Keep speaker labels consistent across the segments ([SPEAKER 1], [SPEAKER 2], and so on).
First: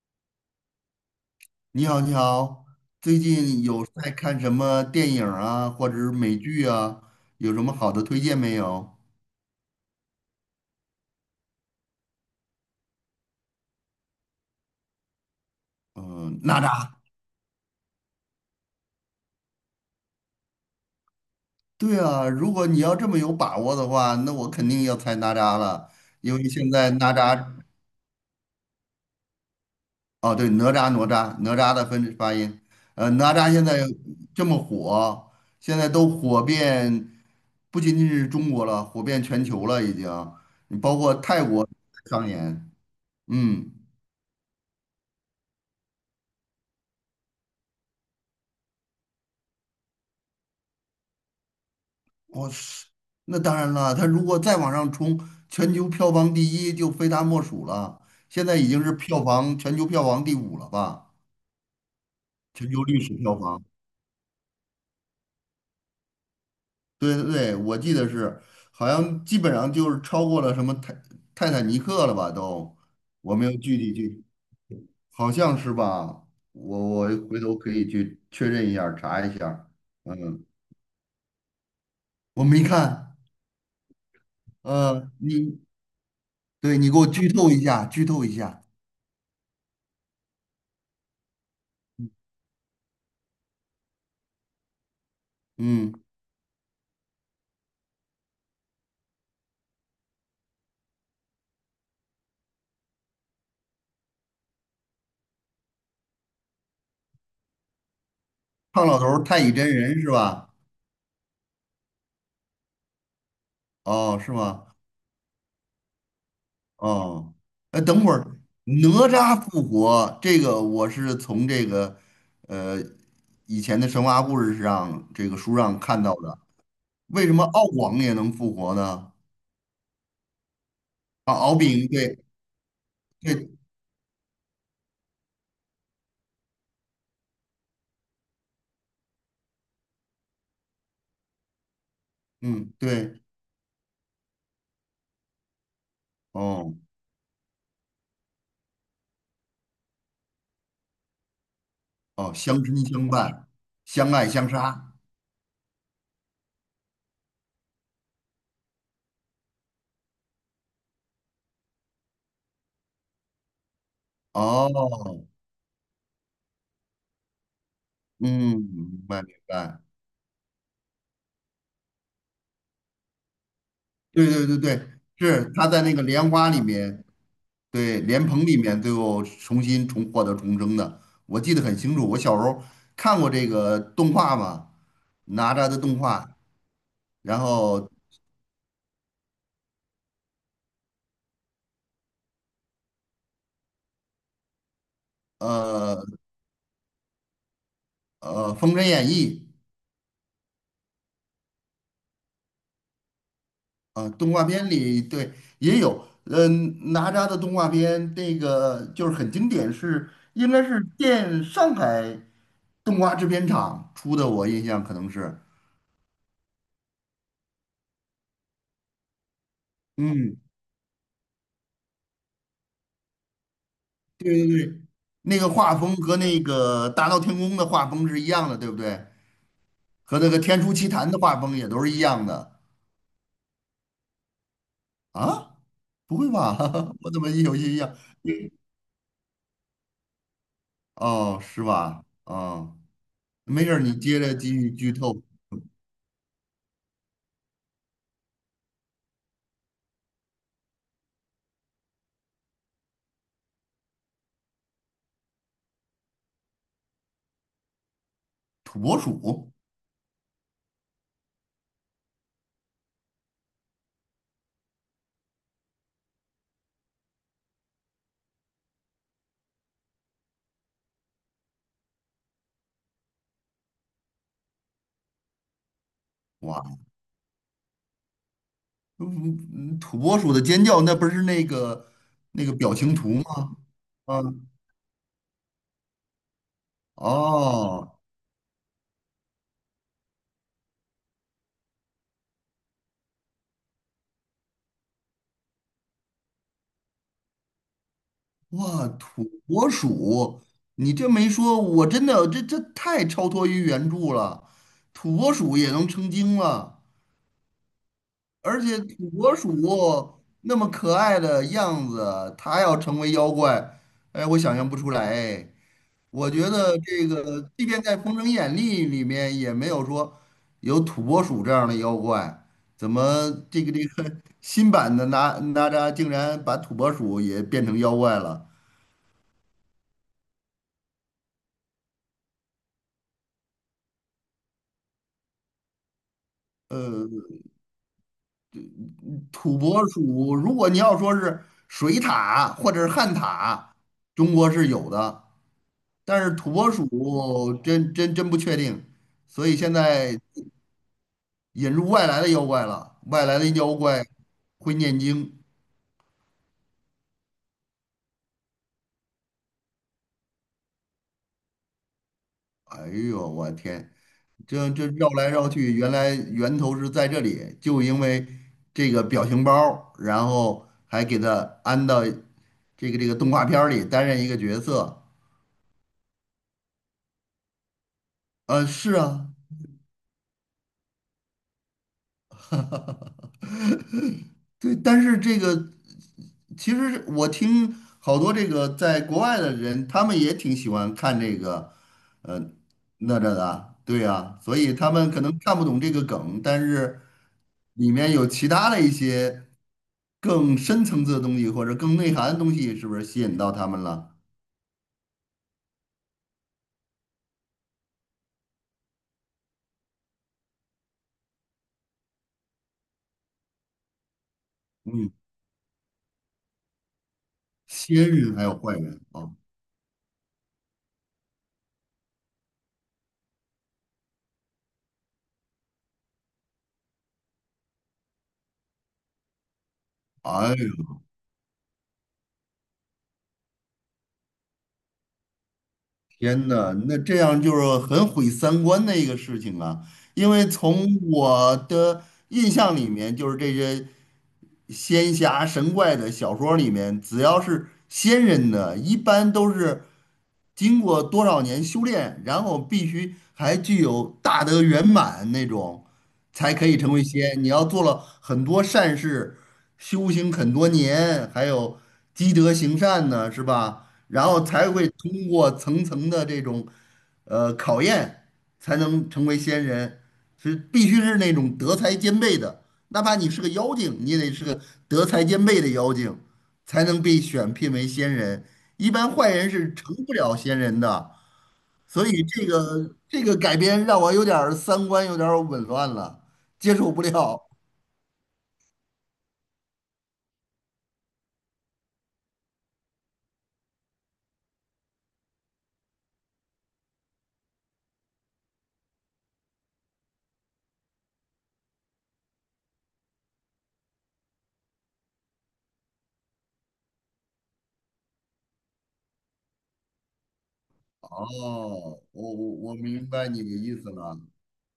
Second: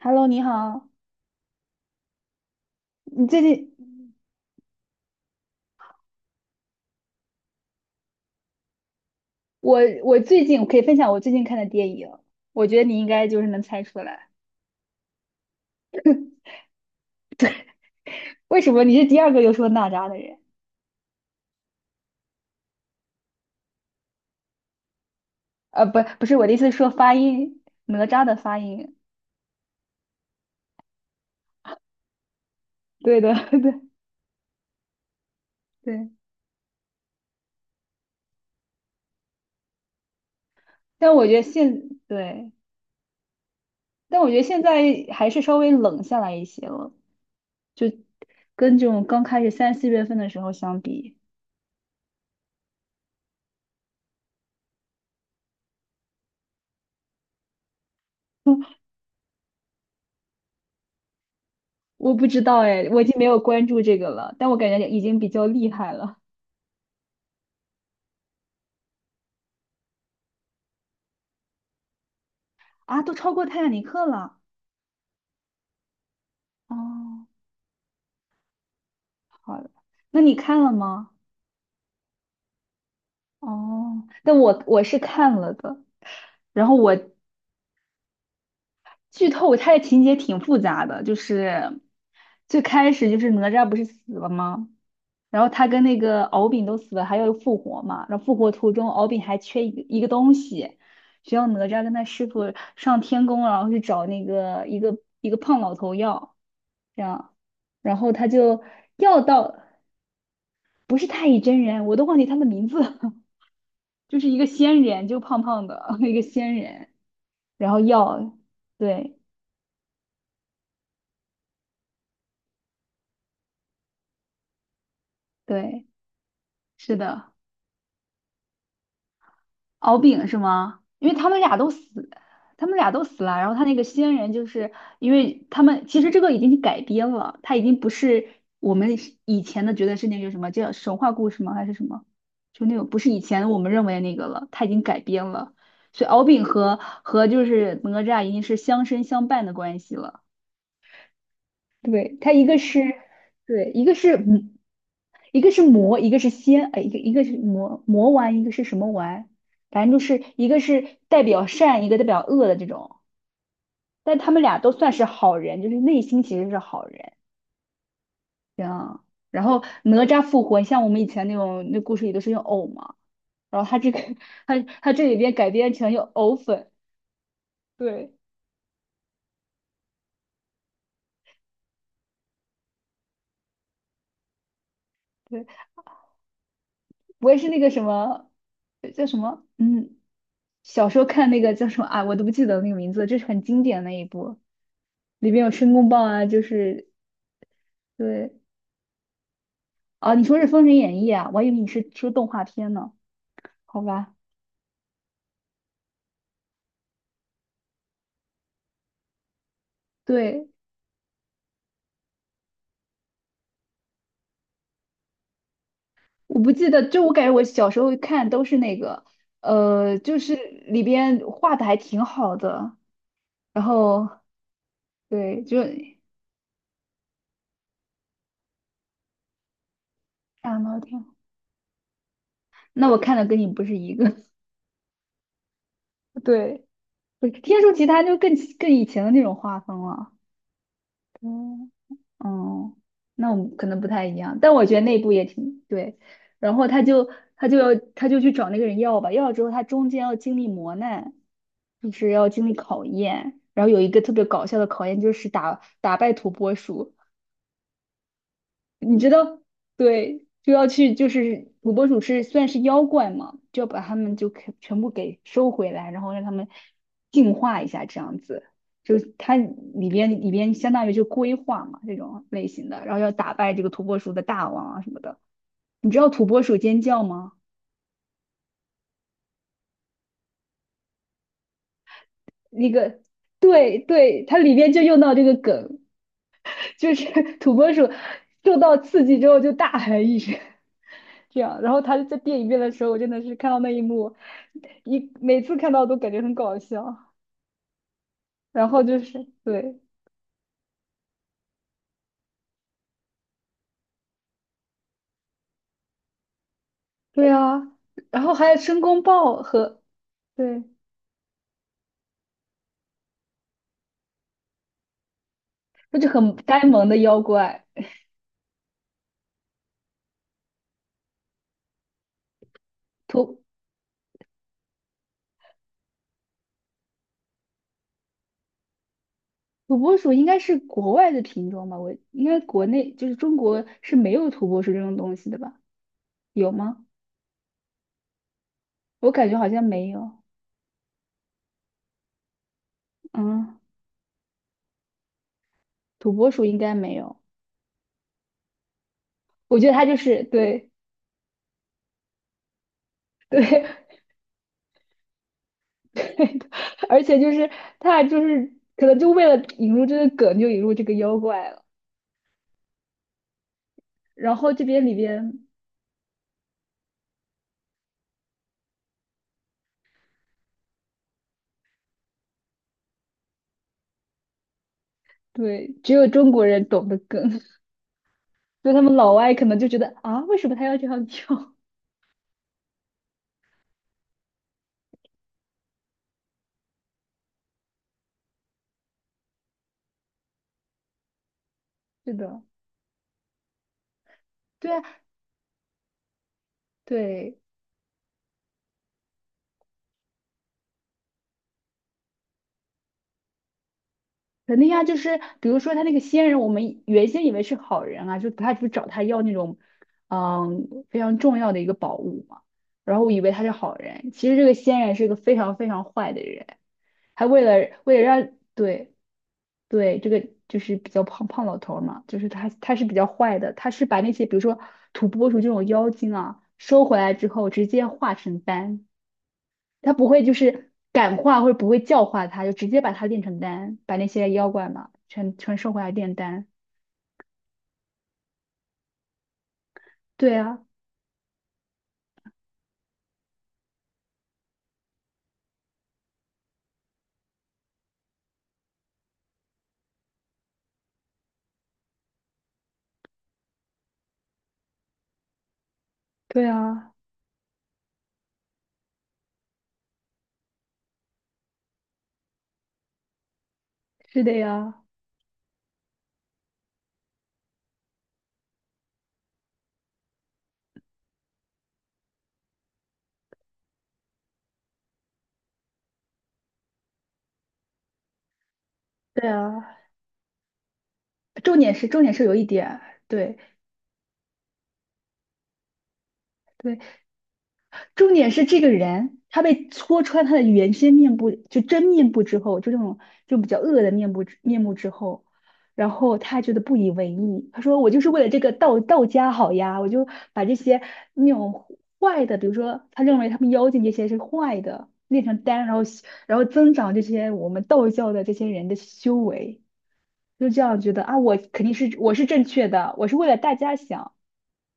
[SPEAKER 1] Hello，你好。
[SPEAKER 2] 你好，你好，最
[SPEAKER 1] 你最
[SPEAKER 2] 近
[SPEAKER 1] 近，
[SPEAKER 2] 有在看什么电影啊，或者是美剧啊？有什么好的推荐没有？
[SPEAKER 1] 我我最近我可以分享我最近看的电影，我觉得你应该就是能猜出来。
[SPEAKER 2] 嗯，哪吒。
[SPEAKER 1] 为什么你是第二个又说哪吒的人？
[SPEAKER 2] 对啊，如果你要这么有把握的话，那我肯定要猜哪吒了，
[SPEAKER 1] 不，不
[SPEAKER 2] 因
[SPEAKER 1] 是
[SPEAKER 2] 为
[SPEAKER 1] 我的意思，
[SPEAKER 2] 现
[SPEAKER 1] 是说
[SPEAKER 2] 在哪
[SPEAKER 1] 发
[SPEAKER 2] 吒，
[SPEAKER 1] 音，哪吒的发音。
[SPEAKER 2] 哦，对，哪吒的分发音，
[SPEAKER 1] 对
[SPEAKER 2] 哪
[SPEAKER 1] 的，
[SPEAKER 2] 吒现
[SPEAKER 1] 对
[SPEAKER 2] 在这么火，现在都
[SPEAKER 1] 对。
[SPEAKER 2] 火遍，不仅仅是中国了，火遍全球了已经，包
[SPEAKER 1] 但
[SPEAKER 2] 括
[SPEAKER 1] 我觉得
[SPEAKER 2] 泰国
[SPEAKER 1] 现
[SPEAKER 2] 上
[SPEAKER 1] 对，
[SPEAKER 2] 演，嗯。
[SPEAKER 1] 但我觉得现在还是稍微冷下来一些了，就跟这种刚开始3、4月份的时候相比，
[SPEAKER 2] 我是，那当然了，他如果再往上冲，全球票房第一就非他莫属了。现在已经是全球票房第五了吧？
[SPEAKER 1] 我不知道
[SPEAKER 2] 全球
[SPEAKER 1] 哎，我
[SPEAKER 2] 历
[SPEAKER 1] 已
[SPEAKER 2] 史
[SPEAKER 1] 经没
[SPEAKER 2] 票
[SPEAKER 1] 有
[SPEAKER 2] 房，
[SPEAKER 1] 关注这个了，但我感觉已经比较厉害了。
[SPEAKER 2] 对对对，我记得是，好像基本上就是超过了什么泰坦尼克了吧？都，
[SPEAKER 1] 啊，都超
[SPEAKER 2] 我
[SPEAKER 1] 过
[SPEAKER 2] 没有
[SPEAKER 1] 《泰坦
[SPEAKER 2] 具
[SPEAKER 1] 尼
[SPEAKER 2] 体
[SPEAKER 1] 克》
[SPEAKER 2] 去，
[SPEAKER 1] 了。
[SPEAKER 2] 好像是吧？我
[SPEAKER 1] 哦，
[SPEAKER 2] 回头可以去确认一下儿查一下
[SPEAKER 1] 好
[SPEAKER 2] 儿
[SPEAKER 1] 的。那你
[SPEAKER 2] 嗯，
[SPEAKER 1] 看了吗？
[SPEAKER 2] 我没看，
[SPEAKER 1] 哦，那我是
[SPEAKER 2] 呃，
[SPEAKER 1] 看了
[SPEAKER 2] 你
[SPEAKER 1] 的，然后
[SPEAKER 2] 对，你
[SPEAKER 1] 我
[SPEAKER 2] 给我剧透一下，剧透一下，
[SPEAKER 1] 剧透。它的情节挺复杂的，就是最开始就是哪吒不是死了吗？然后他跟
[SPEAKER 2] 嗯。
[SPEAKER 1] 那个敖丙都死了，还要复活嘛。然后复活途中，敖丙还缺一个东西，需要哪吒跟他师傅上天宫，然后去找那个一个胖老头要，这样。然后他就
[SPEAKER 2] 胖老头
[SPEAKER 1] 要
[SPEAKER 2] 儿太乙
[SPEAKER 1] 到，
[SPEAKER 2] 真人是吧？
[SPEAKER 1] 不是太乙真人，我都忘记他的名字。就
[SPEAKER 2] 哦，
[SPEAKER 1] 是
[SPEAKER 2] 是
[SPEAKER 1] 一个
[SPEAKER 2] 吗？
[SPEAKER 1] 仙人，就胖胖的 一个仙人，
[SPEAKER 2] 哦，
[SPEAKER 1] 然后
[SPEAKER 2] 哎，等会儿
[SPEAKER 1] 药，
[SPEAKER 2] 哪
[SPEAKER 1] 对
[SPEAKER 2] 吒复活这个，我是从这个呃以前的神话故事上这个书上
[SPEAKER 1] 对，
[SPEAKER 2] 看到的。
[SPEAKER 1] 是
[SPEAKER 2] 为
[SPEAKER 1] 的。
[SPEAKER 2] 什么敖广也能复活呢？
[SPEAKER 1] 敖丙是吗？因为
[SPEAKER 2] 啊，敖丙，对
[SPEAKER 1] 他们俩都死了，然
[SPEAKER 2] 对，
[SPEAKER 1] 后他那个仙人就是，因为他们其实这个已经改编了，他已经不是我们以前的觉得是那个什么叫神话故事吗？还是什么？就
[SPEAKER 2] 嗯，
[SPEAKER 1] 那种不是以
[SPEAKER 2] 对，
[SPEAKER 1] 前我们认为的那个了，他已经改编了，所以敖丙
[SPEAKER 2] 哦
[SPEAKER 1] 和就是哪吒已经是相生相伴的关系了。对，它
[SPEAKER 2] 哦，
[SPEAKER 1] 一个
[SPEAKER 2] 相亲
[SPEAKER 1] 是，
[SPEAKER 2] 相伴，
[SPEAKER 1] 对，一个
[SPEAKER 2] 相
[SPEAKER 1] 是，
[SPEAKER 2] 爱相杀。
[SPEAKER 1] 一个是魔，一个是仙，哎，一个是魔魔丸，一个是什么丸？反正就是一个是代表善，一个代表恶的这种。但他们俩都算是
[SPEAKER 2] 哦，
[SPEAKER 1] 好人，就是内心其实是好人。
[SPEAKER 2] 嗯，
[SPEAKER 1] 这样，
[SPEAKER 2] 明白明
[SPEAKER 1] 然后
[SPEAKER 2] 白。
[SPEAKER 1] 哪吒复活，像我们以前那种那故事里都是用藕嘛，然后他这个
[SPEAKER 2] 对 对对
[SPEAKER 1] 他
[SPEAKER 2] 对，
[SPEAKER 1] 他这里边改
[SPEAKER 2] 是他
[SPEAKER 1] 编
[SPEAKER 2] 在
[SPEAKER 1] 成
[SPEAKER 2] 那个
[SPEAKER 1] 用
[SPEAKER 2] 莲
[SPEAKER 1] 藕
[SPEAKER 2] 花里
[SPEAKER 1] 粉，
[SPEAKER 2] 面。对，
[SPEAKER 1] 对
[SPEAKER 2] 莲蓬里面最后重新重获得重生的，我记得很清楚。我小时候看过这个动画嘛，
[SPEAKER 1] 对。
[SPEAKER 2] 哪吒的动画，
[SPEAKER 1] 不会
[SPEAKER 2] 然
[SPEAKER 1] 是那个什
[SPEAKER 2] 后
[SPEAKER 1] 么叫什么？嗯，小时候看那个叫什么啊，我都不记得那个名字，这是很经典的那一部，里边有申公豹
[SPEAKER 2] 呃
[SPEAKER 1] 啊，就是对
[SPEAKER 2] 《封神演义》
[SPEAKER 1] 啊，你说是《封神演义》啊，我还以为你是说动画片呢，好
[SPEAKER 2] 啊、
[SPEAKER 1] 吧？
[SPEAKER 2] 动画片里对也有，嗯、哪吒的动画片那个就是很经典是，
[SPEAKER 1] 对，
[SPEAKER 2] 应该是上海动画制片厂出的，我印象可能是，
[SPEAKER 1] 我不记得，就我感觉我小时候看都是那个，就是
[SPEAKER 2] 嗯，
[SPEAKER 1] 里边画的还挺好的，然后
[SPEAKER 2] 那
[SPEAKER 1] 对，
[SPEAKER 2] 个
[SPEAKER 1] 就
[SPEAKER 2] 画风和那个《大闹天宫》的画风是一样的，对不对？和那个
[SPEAKER 1] 大
[SPEAKER 2] 《天书
[SPEAKER 1] 闹
[SPEAKER 2] 奇
[SPEAKER 1] 天
[SPEAKER 2] 谭》
[SPEAKER 1] 宫。
[SPEAKER 2] 的画风也都是一样的
[SPEAKER 1] 那我看的跟你不是一个，
[SPEAKER 2] 啊？不 会吧？
[SPEAKER 1] 对，
[SPEAKER 2] 我怎
[SPEAKER 1] 不
[SPEAKER 2] 么
[SPEAKER 1] 是
[SPEAKER 2] 有
[SPEAKER 1] 《天书
[SPEAKER 2] 印
[SPEAKER 1] 奇
[SPEAKER 2] 象？
[SPEAKER 1] 谭》就更以前的那种画风了，对。
[SPEAKER 2] 哦，是吧？
[SPEAKER 1] 哦，
[SPEAKER 2] 哦，
[SPEAKER 1] 那我们
[SPEAKER 2] 没
[SPEAKER 1] 可
[SPEAKER 2] 事儿，
[SPEAKER 1] 能不
[SPEAKER 2] 你
[SPEAKER 1] 太一
[SPEAKER 2] 接着
[SPEAKER 1] 样，
[SPEAKER 2] 继
[SPEAKER 1] 但我
[SPEAKER 2] 续
[SPEAKER 1] 觉得
[SPEAKER 2] 剧
[SPEAKER 1] 那部
[SPEAKER 2] 透。
[SPEAKER 1] 也挺对。然后他就去找那个人要吧，要了之后他中间要经历磨难，就是要经历考验。然后有一个特别搞笑的考验，就是打败土拨鼠。
[SPEAKER 2] 土
[SPEAKER 1] 你
[SPEAKER 2] 拨
[SPEAKER 1] 知道，
[SPEAKER 2] 鼠，
[SPEAKER 1] 对，就要去，就是土拨鼠是算是妖怪嘛，就要把它们就给全部给收回来，然后让它们进化一下，这样子。就它里边相当于就规划嘛这种类型的，然后要打败这个土拨鼠的大王啊什么的。你知道土拨鼠
[SPEAKER 2] 哇，
[SPEAKER 1] 尖叫吗？
[SPEAKER 2] 嗯，嗯土拨鼠的尖叫，那不是那个
[SPEAKER 1] 那
[SPEAKER 2] 表情
[SPEAKER 1] 个，
[SPEAKER 2] 图吗？
[SPEAKER 1] 对
[SPEAKER 2] 啊，
[SPEAKER 1] 对，它里边就用到这个梗。就是土拨鼠
[SPEAKER 2] 哦，
[SPEAKER 1] 受到刺激之后就大喊一声，这样。然后他在电影院的时候，我真的是看到那一幕，每次看到都感觉很搞笑。然后
[SPEAKER 2] 哇，
[SPEAKER 1] 就是
[SPEAKER 2] 土拨
[SPEAKER 1] 对
[SPEAKER 2] 鼠，你这没说，我真的这太超脱于原著了，土拨鼠也能成精了。
[SPEAKER 1] 对啊，然后还有
[SPEAKER 2] 而且
[SPEAKER 1] 申公
[SPEAKER 2] 土拨
[SPEAKER 1] 豹
[SPEAKER 2] 鼠
[SPEAKER 1] 和
[SPEAKER 2] 那
[SPEAKER 1] 对，
[SPEAKER 2] 么可爱的样子，它要成为妖怪，哎，我想象不出来。哎
[SPEAKER 1] 那就
[SPEAKER 2] 我
[SPEAKER 1] 很
[SPEAKER 2] 觉
[SPEAKER 1] 呆
[SPEAKER 2] 得
[SPEAKER 1] 萌的
[SPEAKER 2] 这
[SPEAKER 1] 妖
[SPEAKER 2] 个，
[SPEAKER 1] 怪。
[SPEAKER 2] 即便在《封神演义》里面，也没有说有土拨鼠这样的妖怪。怎么
[SPEAKER 1] 土
[SPEAKER 2] 这个 新版的哪吒竟然把土拨鼠也变成妖怪了？
[SPEAKER 1] 土拨鼠应该是国外的品种吧？我应该国内就是中国是没有土拨鼠这种东西的吧？有吗？我感觉好
[SPEAKER 2] 土
[SPEAKER 1] 像
[SPEAKER 2] 拨
[SPEAKER 1] 没有。
[SPEAKER 2] 鼠，如果你要说是水獭或者是旱
[SPEAKER 1] 嗯，
[SPEAKER 2] 獭，中国是有的。
[SPEAKER 1] 土
[SPEAKER 2] 但
[SPEAKER 1] 拨
[SPEAKER 2] 是
[SPEAKER 1] 鼠
[SPEAKER 2] 土
[SPEAKER 1] 应
[SPEAKER 2] 拨
[SPEAKER 1] 该没有。
[SPEAKER 2] 鼠真不确定，所以
[SPEAKER 1] 我觉
[SPEAKER 2] 现
[SPEAKER 1] 得他就
[SPEAKER 2] 在
[SPEAKER 1] 是对
[SPEAKER 2] 引入外来的妖怪了，外来
[SPEAKER 1] 对，
[SPEAKER 2] 的妖怪会念经。
[SPEAKER 1] 而且就是他就是可能就为了引入这个梗，就引入这个妖怪了。
[SPEAKER 2] 哎呦，我天，
[SPEAKER 1] 然后这
[SPEAKER 2] 这
[SPEAKER 1] 边里
[SPEAKER 2] 绕来
[SPEAKER 1] 边
[SPEAKER 2] 绕去，原来源头是在这里，就因为这个表情包儿然后还给他安到这个动画片儿里担任一个角色。
[SPEAKER 1] 对，只有中国人懂得梗，所以他
[SPEAKER 2] 是
[SPEAKER 1] 们老
[SPEAKER 2] 啊，
[SPEAKER 1] 外可能就觉得啊，为什么他要这样跳？
[SPEAKER 2] 对，但是这个。其实我听好多这个在国外的人，他们也挺喜欢看这个，
[SPEAKER 1] 是
[SPEAKER 2] 呃，
[SPEAKER 1] 的，
[SPEAKER 2] 哪吒的啊，对呀，所
[SPEAKER 1] 对
[SPEAKER 2] 以
[SPEAKER 1] 啊，
[SPEAKER 2] 他们可能看不懂这个梗，但是
[SPEAKER 1] 对。
[SPEAKER 2] 里面有其他的一些更深层次的东西或者更内涵的东西，是不是吸引到他们了？
[SPEAKER 1] 肯定啊，就是比如说他那个仙人，我们原先以为是好人啊，就他不是找他要那种，非常重要的一个宝物嘛。然后我以为他是好人，其实这个仙人是
[SPEAKER 2] 嗯，
[SPEAKER 1] 个非常非常坏的人。还为了
[SPEAKER 2] 仙
[SPEAKER 1] 为了让
[SPEAKER 2] 人还有坏
[SPEAKER 1] 对
[SPEAKER 2] 人啊，
[SPEAKER 1] 对这个就是比较胖胖老头儿嘛，就是他是比较坏的，他是把那些比如说土拨鼠这种妖精啊收回来之后直接化成丹，他不会就
[SPEAKER 2] 哎
[SPEAKER 1] 是
[SPEAKER 2] 呦
[SPEAKER 1] 感化或者不会教化他，就直接把他炼成丹，把那些妖怪嘛全收回来炼丹。
[SPEAKER 2] 天呐，那这样就是很毁三观的一个事情啊，因
[SPEAKER 1] 对
[SPEAKER 2] 为
[SPEAKER 1] 啊，
[SPEAKER 2] 从我的印象里面，就是这些。仙侠神怪的小说里面，只要是仙人的，一般都是。经过多少年修炼，然后必须还具有大德圆满那种，
[SPEAKER 1] 对
[SPEAKER 2] 才可以成
[SPEAKER 1] 啊，
[SPEAKER 2] 为仙。你要做了很多善事，修行很多年，还有积德行善呢，是吧？
[SPEAKER 1] 是
[SPEAKER 2] 然
[SPEAKER 1] 的
[SPEAKER 2] 后才
[SPEAKER 1] 呀，
[SPEAKER 2] 会通过层层的这种考验，才能成为仙人。是必须是那种德才兼备的，哪怕你是个妖精，你也得是个德才兼备的妖精，才能被选聘为仙人。一般
[SPEAKER 1] 对
[SPEAKER 2] 坏人是
[SPEAKER 1] 啊。
[SPEAKER 2] 成不了仙人的，
[SPEAKER 1] 重点是重
[SPEAKER 2] 所
[SPEAKER 1] 点
[SPEAKER 2] 以
[SPEAKER 1] 是有一
[SPEAKER 2] 这
[SPEAKER 1] 点，
[SPEAKER 2] 个这个
[SPEAKER 1] 对
[SPEAKER 2] 改编让我有点儿三观有点儿紊乱了，接
[SPEAKER 1] 对。
[SPEAKER 2] 受不了。
[SPEAKER 1] 重点是这个人，他被戳穿他的原先面部，就真面部之后，就这种就比较恶的面目之后，然后他觉得不以为意，他说我就是为了这个道家好呀，我就把这些那种坏的，比如说他认为他们妖精这些是坏的，炼成丹，然后增长这些我们道教的这些人的修为，就这样觉得啊，
[SPEAKER 2] 哦，
[SPEAKER 1] 我是
[SPEAKER 2] 我
[SPEAKER 1] 正
[SPEAKER 2] 我
[SPEAKER 1] 确
[SPEAKER 2] 我
[SPEAKER 1] 的，
[SPEAKER 2] 明
[SPEAKER 1] 我是为
[SPEAKER 2] 白
[SPEAKER 1] 了
[SPEAKER 2] 你的
[SPEAKER 1] 大家
[SPEAKER 2] 意思
[SPEAKER 1] 想，
[SPEAKER 2] 了。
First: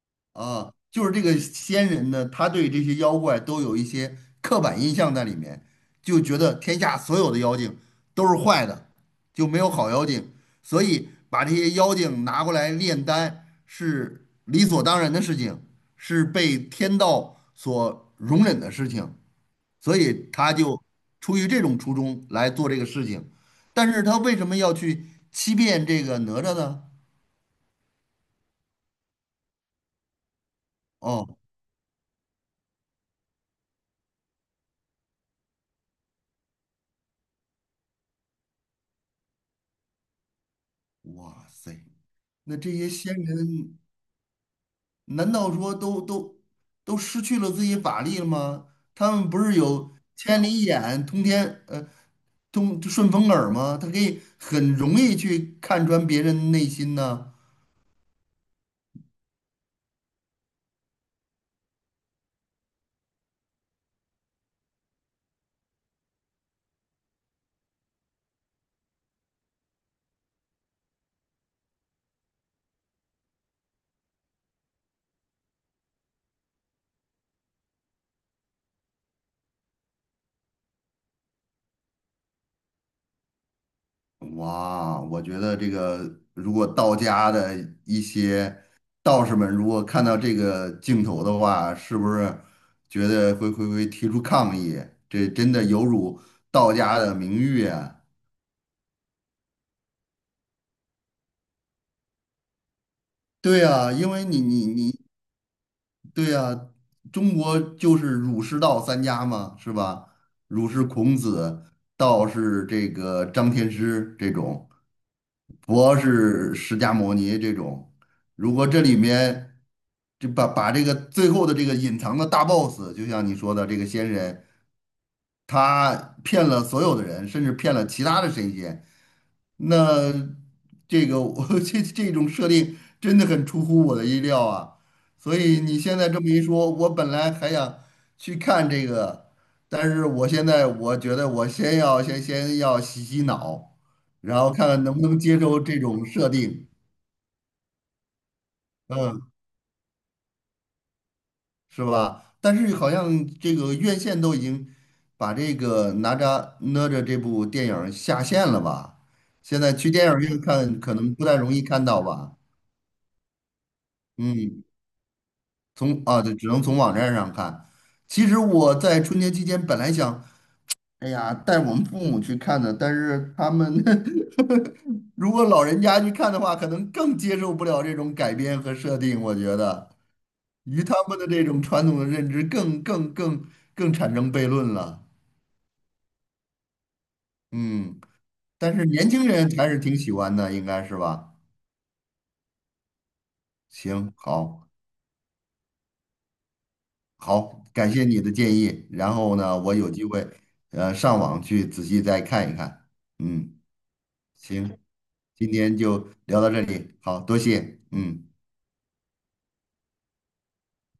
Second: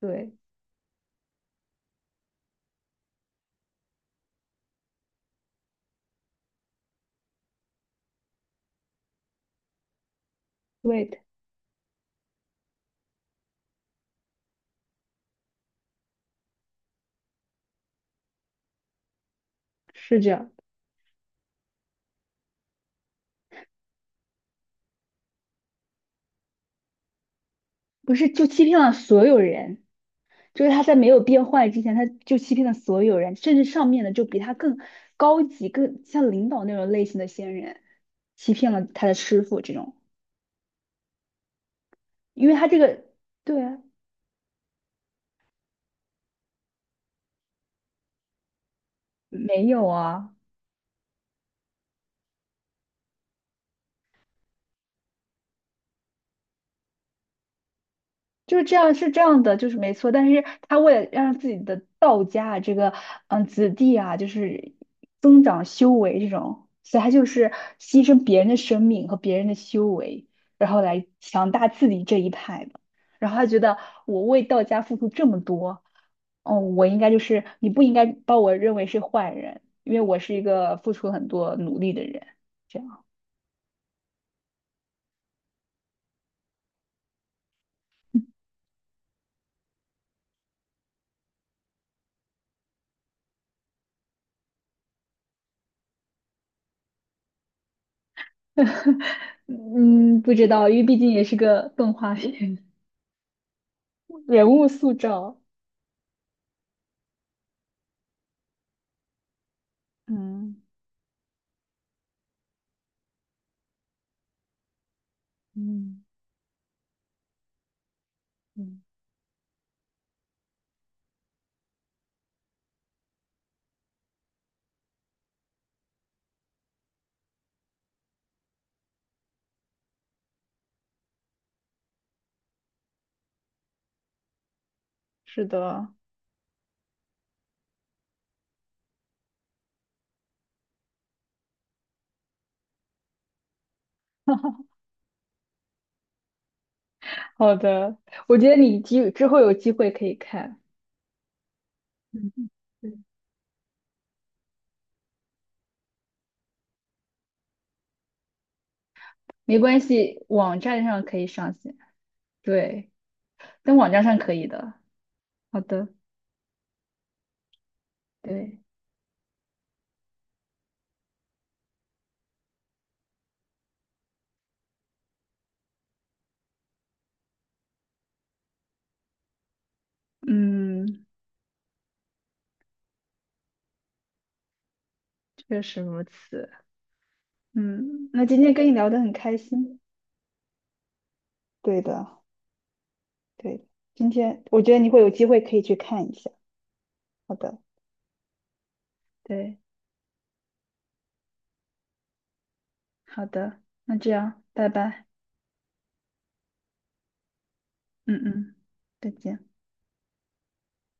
[SPEAKER 1] 对
[SPEAKER 2] 啊，就是这个仙人呢，他对这些妖怪都有一些刻板印象在里面，就觉得天下所有的妖精都是坏的，就没有好妖精，所以
[SPEAKER 1] 对，
[SPEAKER 2] 把这些妖精拿过来炼丹是理所当然的事情，是被天道所容忍的事情，所
[SPEAKER 1] 是
[SPEAKER 2] 以
[SPEAKER 1] 这样。
[SPEAKER 2] 他就出于这种初衷来做这个事情。但是他为什么要去欺骗这个哪吒呢？
[SPEAKER 1] 不是就欺骗了所有人，就是他在没有
[SPEAKER 2] 哦，
[SPEAKER 1] 变坏之前，他就欺骗了所有人，甚至上面的就比他更高级、更像领导那种类型的仙人，欺骗了他的师傅这种，
[SPEAKER 2] 哇塞，
[SPEAKER 1] 因为
[SPEAKER 2] 那
[SPEAKER 1] 他
[SPEAKER 2] 这
[SPEAKER 1] 这
[SPEAKER 2] 些
[SPEAKER 1] 个，
[SPEAKER 2] 仙
[SPEAKER 1] 对啊，
[SPEAKER 2] 人。难道说都失去了自己法力了吗？他们不是
[SPEAKER 1] 没有
[SPEAKER 2] 有
[SPEAKER 1] 啊，
[SPEAKER 2] 千里眼、通顺风耳吗？他可以很容易去看穿别人内心呢。
[SPEAKER 1] 就是这样是这样的，就是没错。但是他为了让自己的道家啊，这个子弟啊，就是增长修为这种，所以他就是牺牲别人的生命和别人的修为，然后来强大自己这一派的，然后他觉得我为道家付出这么多。哦，我应该就是你不应该把我认为是坏人，因为我是一个付出很多努力的人。这样，
[SPEAKER 2] 哇，我觉得这个如果道家的一些道士们如果看到这个镜头的话，是不是觉得会提出抗议？这真的有辱道家的名誉啊！
[SPEAKER 1] 嗯，不知道，因为毕竟也是个动画片，
[SPEAKER 2] 对啊，因为 你
[SPEAKER 1] 人
[SPEAKER 2] 你
[SPEAKER 1] 物塑
[SPEAKER 2] 你。
[SPEAKER 1] 造。
[SPEAKER 2] 对呀，中国就是儒释道三家嘛，是吧？
[SPEAKER 1] 嗯
[SPEAKER 2] 儒是孔子，道是这个张天师这种，佛
[SPEAKER 1] 嗯
[SPEAKER 2] 是释迦牟尼这种。如果这
[SPEAKER 1] 嗯，
[SPEAKER 2] 里面就把这个最后的这个隐藏的大 boss，就像你说的这个仙人，他骗了所有的人，甚至骗了其他的神仙。那这个我 这种设定真的很出乎我的意料啊！所
[SPEAKER 1] 是
[SPEAKER 2] 以你
[SPEAKER 1] 的。
[SPEAKER 2] 现在这么一说，我本来还想去看这个，但是我现在我觉得我先要洗洗脑，然后看看能不能接受这种设定。
[SPEAKER 1] 好的，我觉得你之之
[SPEAKER 2] 嗯，
[SPEAKER 1] 后有机会可以看，
[SPEAKER 2] 是
[SPEAKER 1] 嗯，
[SPEAKER 2] 吧？但是好
[SPEAKER 1] 对。
[SPEAKER 2] 像这个院线都已经把这个哪吒这部电影儿下线了吧？
[SPEAKER 1] 没
[SPEAKER 2] 现在
[SPEAKER 1] 关
[SPEAKER 2] 去电影
[SPEAKER 1] 系，
[SPEAKER 2] 院
[SPEAKER 1] 网
[SPEAKER 2] 看
[SPEAKER 1] 站
[SPEAKER 2] 可
[SPEAKER 1] 上
[SPEAKER 2] 能
[SPEAKER 1] 可以
[SPEAKER 2] 不太
[SPEAKER 1] 上
[SPEAKER 2] 容易
[SPEAKER 1] 线，
[SPEAKER 2] 看到吧？
[SPEAKER 1] 对，但网站上可以
[SPEAKER 2] 嗯，
[SPEAKER 1] 的。好的，
[SPEAKER 2] 对，只能从网站上看。其实
[SPEAKER 1] 对，
[SPEAKER 2] 我在春节期间本来想，哎呀，带我们父母去看的，但是他们 如果老人家去看的话，可能更接受不了这种改编和设定，我觉得与他
[SPEAKER 1] 嗯，
[SPEAKER 2] 们的这种传统的认知更产生悖论了。
[SPEAKER 1] 确实如此。
[SPEAKER 2] 嗯，
[SPEAKER 1] 嗯，那今天跟你
[SPEAKER 2] 但是
[SPEAKER 1] 聊得
[SPEAKER 2] 年
[SPEAKER 1] 很
[SPEAKER 2] 轻
[SPEAKER 1] 开
[SPEAKER 2] 人还是
[SPEAKER 1] 心。
[SPEAKER 2] 挺喜欢的，应该是吧？
[SPEAKER 1] 对的，对的，今
[SPEAKER 2] 行，
[SPEAKER 1] 天我
[SPEAKER 2] 好，
[SPEAKER 1] 觉得你会有机会可以去看一下。好的，
[SPEAKER 2] 好，感谢你的建议。然后
[SPEAKER 1] 对，
[SPEAKER 2] 呢，我有机会，上网去仔细再看一看。
[SPEAKER 1] 好
[SPEAKER 2] 嗯，
[SPEAKER 1] 的，那这样，拜
[SPEAKER 2] 行，
[SPEAKER 1] 拜。
[SPEAKER 2] 今天就聊到这里，好，多谢，
[SPEAKER 1] 嗯
[SPEAKER 2] 嗯。
[SPEAKER 1] 嗯，再见。